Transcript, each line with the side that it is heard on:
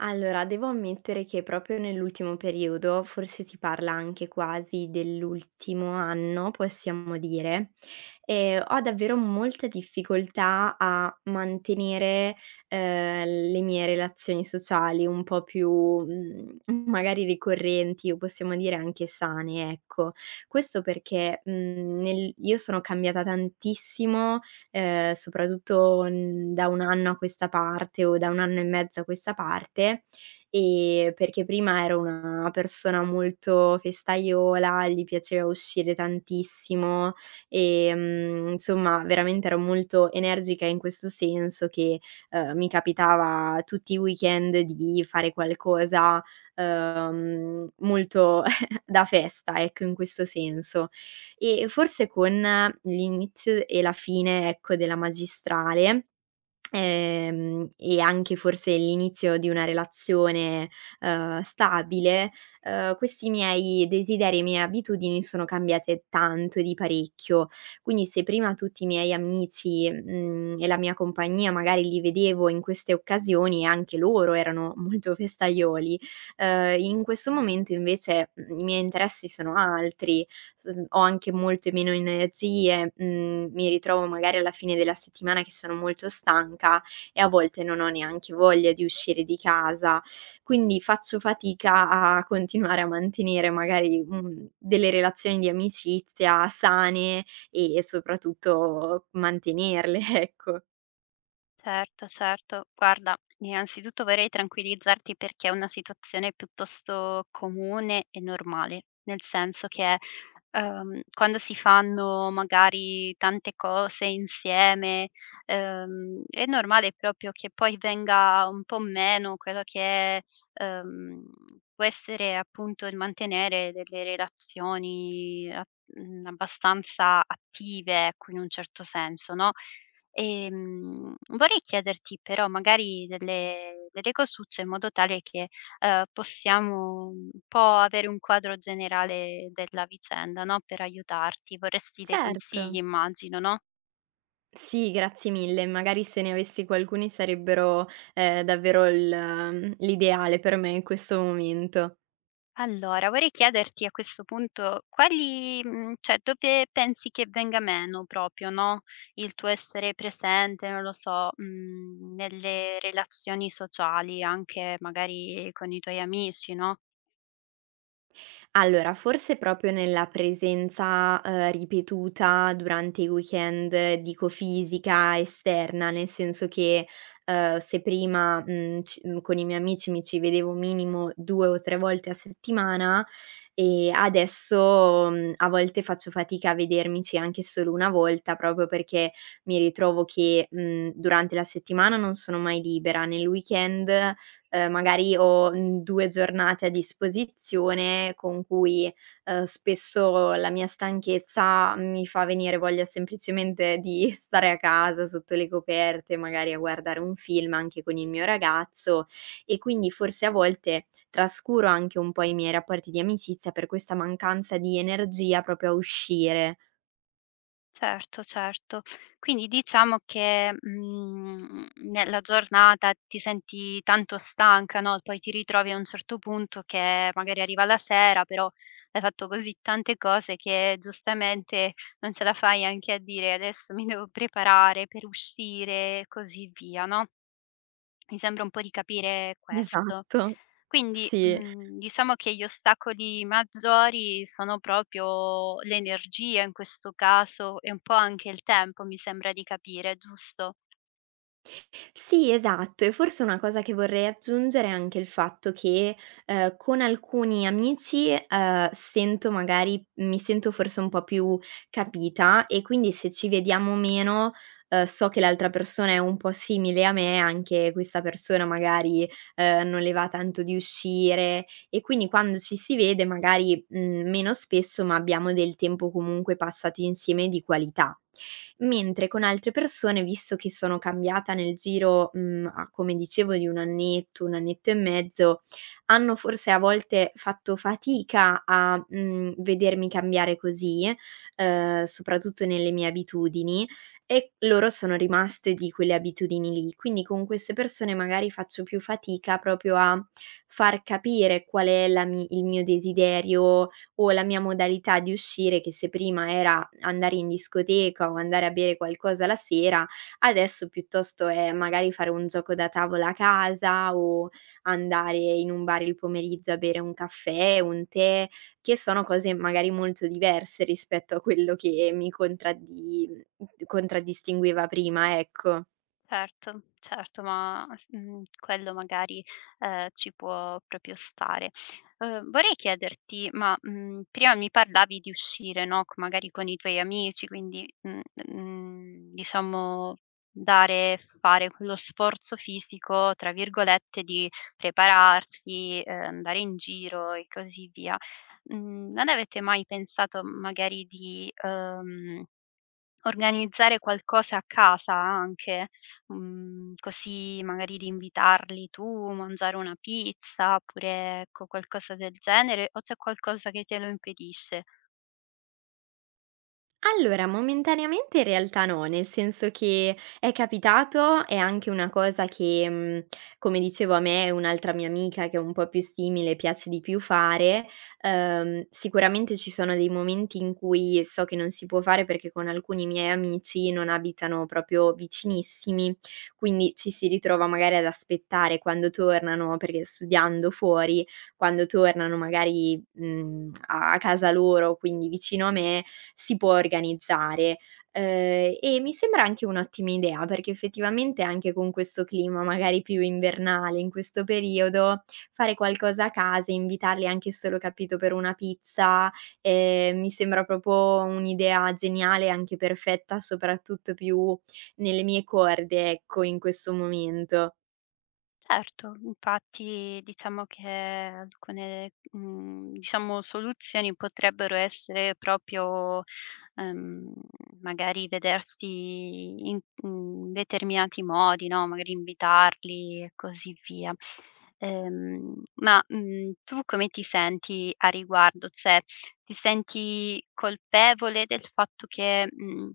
right: Allora, devo ammettere che proprio nell'ultimo periodo, forse si parla anche quasi dell'ultimo anno, possiamo dire, ho davvero molta difficoltà a mantenere, le mie relazioni sociali un po' più, magari ricorrenti o possiamo dire anche sane, ecco. Questo perché, mhmm, nel io sono cambiata tantissimo soprattutto, da 1 anno a questa parte o da 1 anno e mezzo a questa parte, perché prima ero una persona molto festaiola, gli piaceva uscire tantissimo, insomma veramente ero molto energica in questo senso che, mi capitava tutti i weekend di fare qualcosa, molto da festa, ecco, in questo senso. E forse con l'inizio e la fine, ecco, della magistrale, e anche forse l'inizio di una relazione, stabile, questi miei desideri e mie abitudini sono cambiate tanto e di parecchio. Quindi se prima tutti i miei amici, e la mia compagnia magari li vedevo in queste occasioni e anche loro erano molto festaioli, in questo momento invece, i miei interessi sono altri. S Ho anche molte meno energie, mi ritrovo magari alla fine della settimana che sono molto stanca e a volte non ho neanche voglia di uscire di casa, quindi faccio fatica a continuare a mantenere magari, delle relazioni di amicizia sane e soprattutto mantenerle, ecco.
left: Certo, certo. Guarda, innanzitutto vorrei tranquillizzarti perché è una situazione piuttosto comune e normale, nel senso che quando si fanno magari tante cose insieme, è normale proprio che poi venga un po' meno quello che è, ehm, può essere appunto il mantenere delle relazioni abbastanza attive, ecco, in un certo senso, no? Vorrei chiederti però magari delle cosucce in modo tale che, possiamo un po' avere un quadro generale della vicenda, no, per aiutarti. Vorresti dei consigli
right: Certo.
left: immagino, no?
right: Sì, grazie mille. Magari se ne avessi qualcuni sarebbero, davvero l'ideale per me in questo momento.
left: Allora, vorrei chiederti a questo punto cioè dove pensi che venga meno proprio, no, il tuo essere presente, non lo so, nelle relazioni sociali, anche magari con i tuoi amici, no?
right: Allora, forse proprio nella presenza, ripetuta durante i weekend, dico fisica, esterna, nel senso che, se prima, con i miei amici mi ci vedevo minimo 2 o 3 volte a settimana, adesso, a volte faccio fatica a vedermici anche solo 1 volta, proprio perché mi ritrovo che, durante la settimana non sono mai libera, nel weekend magari ho, 2 giornate a disposizione con cui, spesso la mia stanchezza mi fa venire voglia semplicemente di stare a casa sotto le coperte, magari a guardare un film anche con il mio ragazzo e quindi forse a volte trascuro anche un po' i miei rapporti di amicizia per questa mancanza di energia proprio a uscire.
left: Certo, certo. Quindi diciamo che, nella giornata ti senti tanto stanca, no, poi ti ritrovi a un certo punto che magari arriva la sera, però hai fatto così tante cose che giustamente non ce la fai anche a dire: "Adesso mi devo preparare per uscire" e così via, no? Mi sembra un po' di capire questo.
right: Esatto.
left: Quindi,
right: Sì.
left: diciamo che gli ostacoli maggiori sono proprio l'energia in questo caso e un po' anche il tempo, mi sembra di capire, giusto?
right: Sì, esatto. E forse una cosa che vorrei aggiungere è anche il fatto che, con alcuni amici, sento magari mi sento forse un po' più capita e quindi se ci vediamo meno, so che l'altra persona è un po' simile a me, anche questa persona magari, non le va tanto di uscire e quindi quando ci si vede magari, meno spesso, ma abbiamo del tempo comunque passato insieme di qualità. Mentre con altre persone, visto che sono cambiata nel giro, mhmm, a come dicevo di 1 annetto, 1 annetto e mezzo, hanno forse a volte fatto fatica a, vedermi cambiare così, soprattutto nelle mie abitudini, e loro sono rimaste di quelle abitudini lì. Quindi con queste persone magari faccio più fatica proprio a far capire qual è la mi il mio desiderio, o la mia modalità di uscire, che se prima era andare in discoteca o andare a bere qualcosa la sera, adesso piuttosto è magari fare un gioco da tavola a casa o andare in un bar il pomeriggio a bere un caffè, un tè, che sono cose magari molto diverse rispetto a quello che mi contraddi contraddistingueva prima, ecco.
left: Certo, certo, ma quello magari, ci può proprio stare. Vorrei chiederti, ma, prima mi parlavi di uscire, no, c magari con i tuoi amici, quindi, diciamo dare fare quello sforzo fisico, tra virgolette, di prepararsi, andare in giro e così via. Non avete mai pensato magari di organizzare qualcosa a casa anche, così magari di invitarli tu, mangiare una pizza, oppure ecco qualcosa del genere, o c'è qualcosa che te lo impedisce?
right: Allora, momentaneamente in realtà no, nel senso che è capitato, è anche una cosa che, come dicevo a me e un'altra mia amica che è un po' più simile piace di più fare, sicuramente ci sono dei momenti in cui so che non si può fare perché con alcuni miei amici non abitano proprio vicinissimi, quindi ci si ritrova magari ad aspettare quando tornano, perché studiando fuori, quando tornano magari, mhmm, a a casa loro, quindi vicino a me, si può organizzare. E mi sembra anche un'ottima idea, perché effettivamente anche con questo clima magari più invernale, in questo periodo, fare qualcosa a casa, invitarli anche solo, capito, per una pizza, mi sembra proprio un'idea geniale, anche perfetta, soprattutto più nelle mie corde, ecco, in questo momento.
left: Certo, infatti diciamo che alcune, diciamo soluzioni potrebbero essere proprio, ehm, magari vedersi in determinati modi, no, magari invitarli e così via. Ma, tu come ti senti a riguardo? Cioè, ti senti colpevole del fatto che, mhmm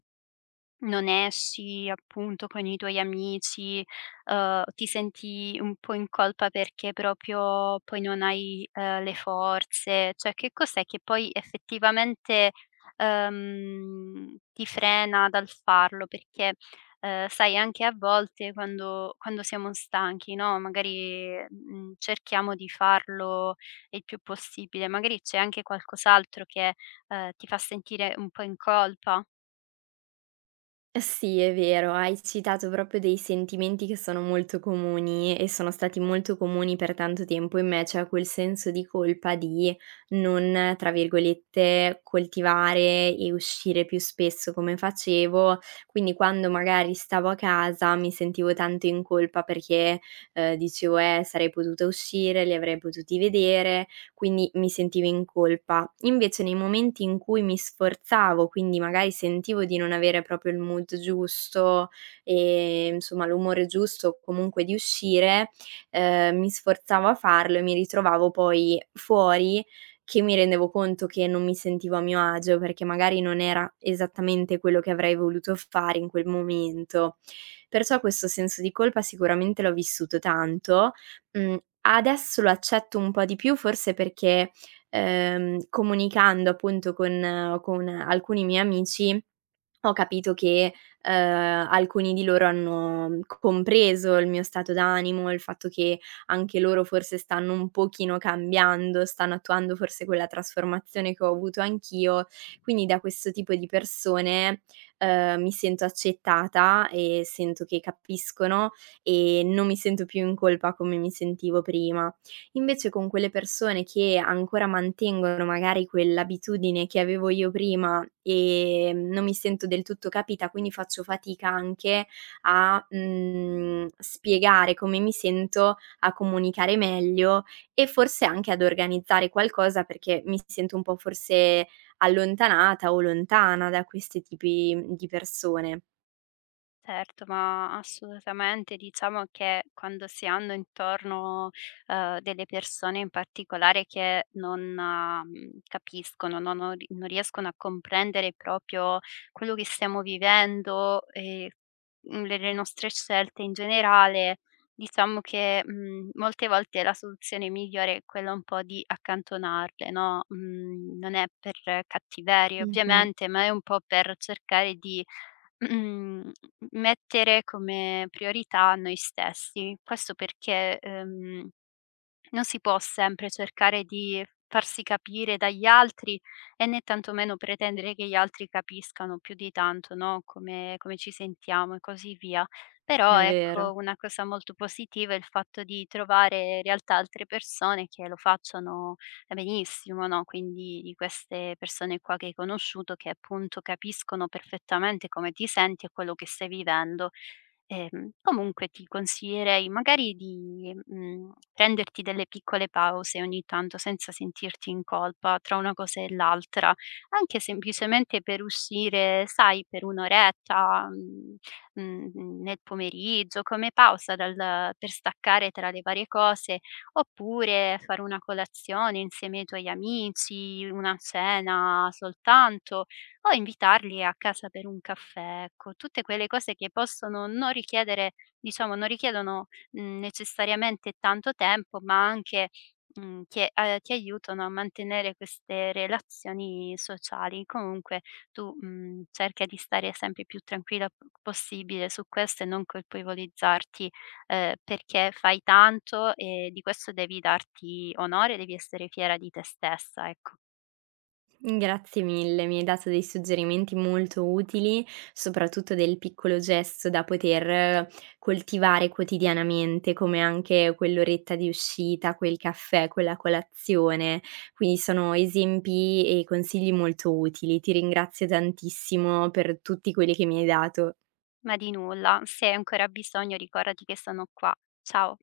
left: non esci, appunto, con i tuoi amici, ti senti un po' in colpa perché proprio poi non hai, le forze. Cioè, che cos'è che poi effettivamente, ti frena dal farlo? Perché, sai anche a volte quando siamo stanchi, no, magari, cerchiamo di farlo il più possibile, magari c'è anche qualcos'altro che, ti fa sentire un po' in colpa.
right: Sì, è vero, hai citato proprio dei sentimenti che sono molto comuni e sono stati molto comuni per tanto tempo in me, cioè quel senso di colpa di non, tra virgolette, coltivare e uscire più spesso come facevo. Quindi quando magari stavo a casa mi sentivo tanto in colpa perché dicevo, sarei potuta uscire, li avrei potuti vedere, quindi mi sentivo in colpa. Invece nei momenti in cui mi sforzavo, quindi magari sentivo di non avere proprio il mood giusto e insomma l'umore giusto o comunque di uscire, mi sforzavo a farlo e mi ritrovavo poi fuori che mi rendevo conto che non mi sentivo a mio agio, perché magari non era esattamente quello che avrei voluto fare in quel momento. Perciò questo senso di colpa sicuramente l'ho vissuto tanto. Mhmm, adesso lo accetto un po' di più forse perché, comunicando appunto con alcuni miei amici, ho capito che, alcuni di loro hanno compreso il mio stato d'animo, il fatto che anche loro forse stanno un pochino cambiando, stanno attuando forse quella trasformazione che ho avuto anch'io. Quindi da questo tipo di persone, mi sento accettata e sento che capiscono e non mi sento più in colpa come mi sentivo prima. Invece con quelle persone che ancora mantengono magari quell'abitudine che avevo io prima, non mi sento del tutto capita, quindi faccio fatica anche a, spiegare come mi sento, a comunicare meglio e forse anche ad organizzare qualcosa perché mi sento un po' forse allontanata o lontana da questi tipi di persone.
left: Certo, ma assolutamente. Diciamo che quando si hanno intorno, delle persone in particolare che non, capiscono, no non riescono a comprendere proprio quello che stiamo vivendo e, le nostre scelte in generale, diciamo che, molte volte la soluzione migliore è quella un po' di accantonarle, no, non è per cattiveria
right: Mh-mh.
left: ovviamente, ma è un po' per cercare di Mhmm, mettere come priorità noi stessi. Questo perché, non si può sempre cercare di farsi capire dagli altri e né tantomeno pretendere che gli altri capiscano più di tanto, no, come ci sentiamo e così via.
right: È
left: Però
right: vero.
left: ecco, una cosa molto positiva è il fatto di trovare in realtà altre persone che lo facciano benissimo, no, quindi di queste persone qua che hai conosciuto che appunto capiscono perfettamente come ti senti e quello che stai vivendo. Comunque ti consiglierei magari di prenderti delle piccole pause ogni tanto senza sentirti in colpa tra una cosa e l'altra, anche semplicemente per uscire, sai, per 1 oretta, nel pomeriggio, come pausa dal per staccare tra le varie cose, oppure fare una colazione insieme ai tuoi amici, una cena soltanto o invitarli a casa per un caffè, ecco. Tutte quelle cose che possono non richiedere non richiedono, necessariamente tanto tempo, ma anche, che, ti aiutano a mantenere queste relazioni sociali. Comunque tu, cerca di stare sempre più tranquilla p possibile su questo e non colpevolizzarti, perché fai tanto e di questo devi darti onore, devi essere fiera di te stessa, ecco.
right: Grazie mille, mi hai dato dei suggerimenti molto utili, soprattutto del piccolo gesto da poter coltivare quotidianamente, come anche quell'oretta di uscita, quel caffè, quella colazione. Quindi sono esempi e consigli molto utili. Ti ringrazio tantissimo per tutti quelli che mi hai dato.
left: Ma di nulla, se hai ancora bisogno ricordati che sono qua. Ciao.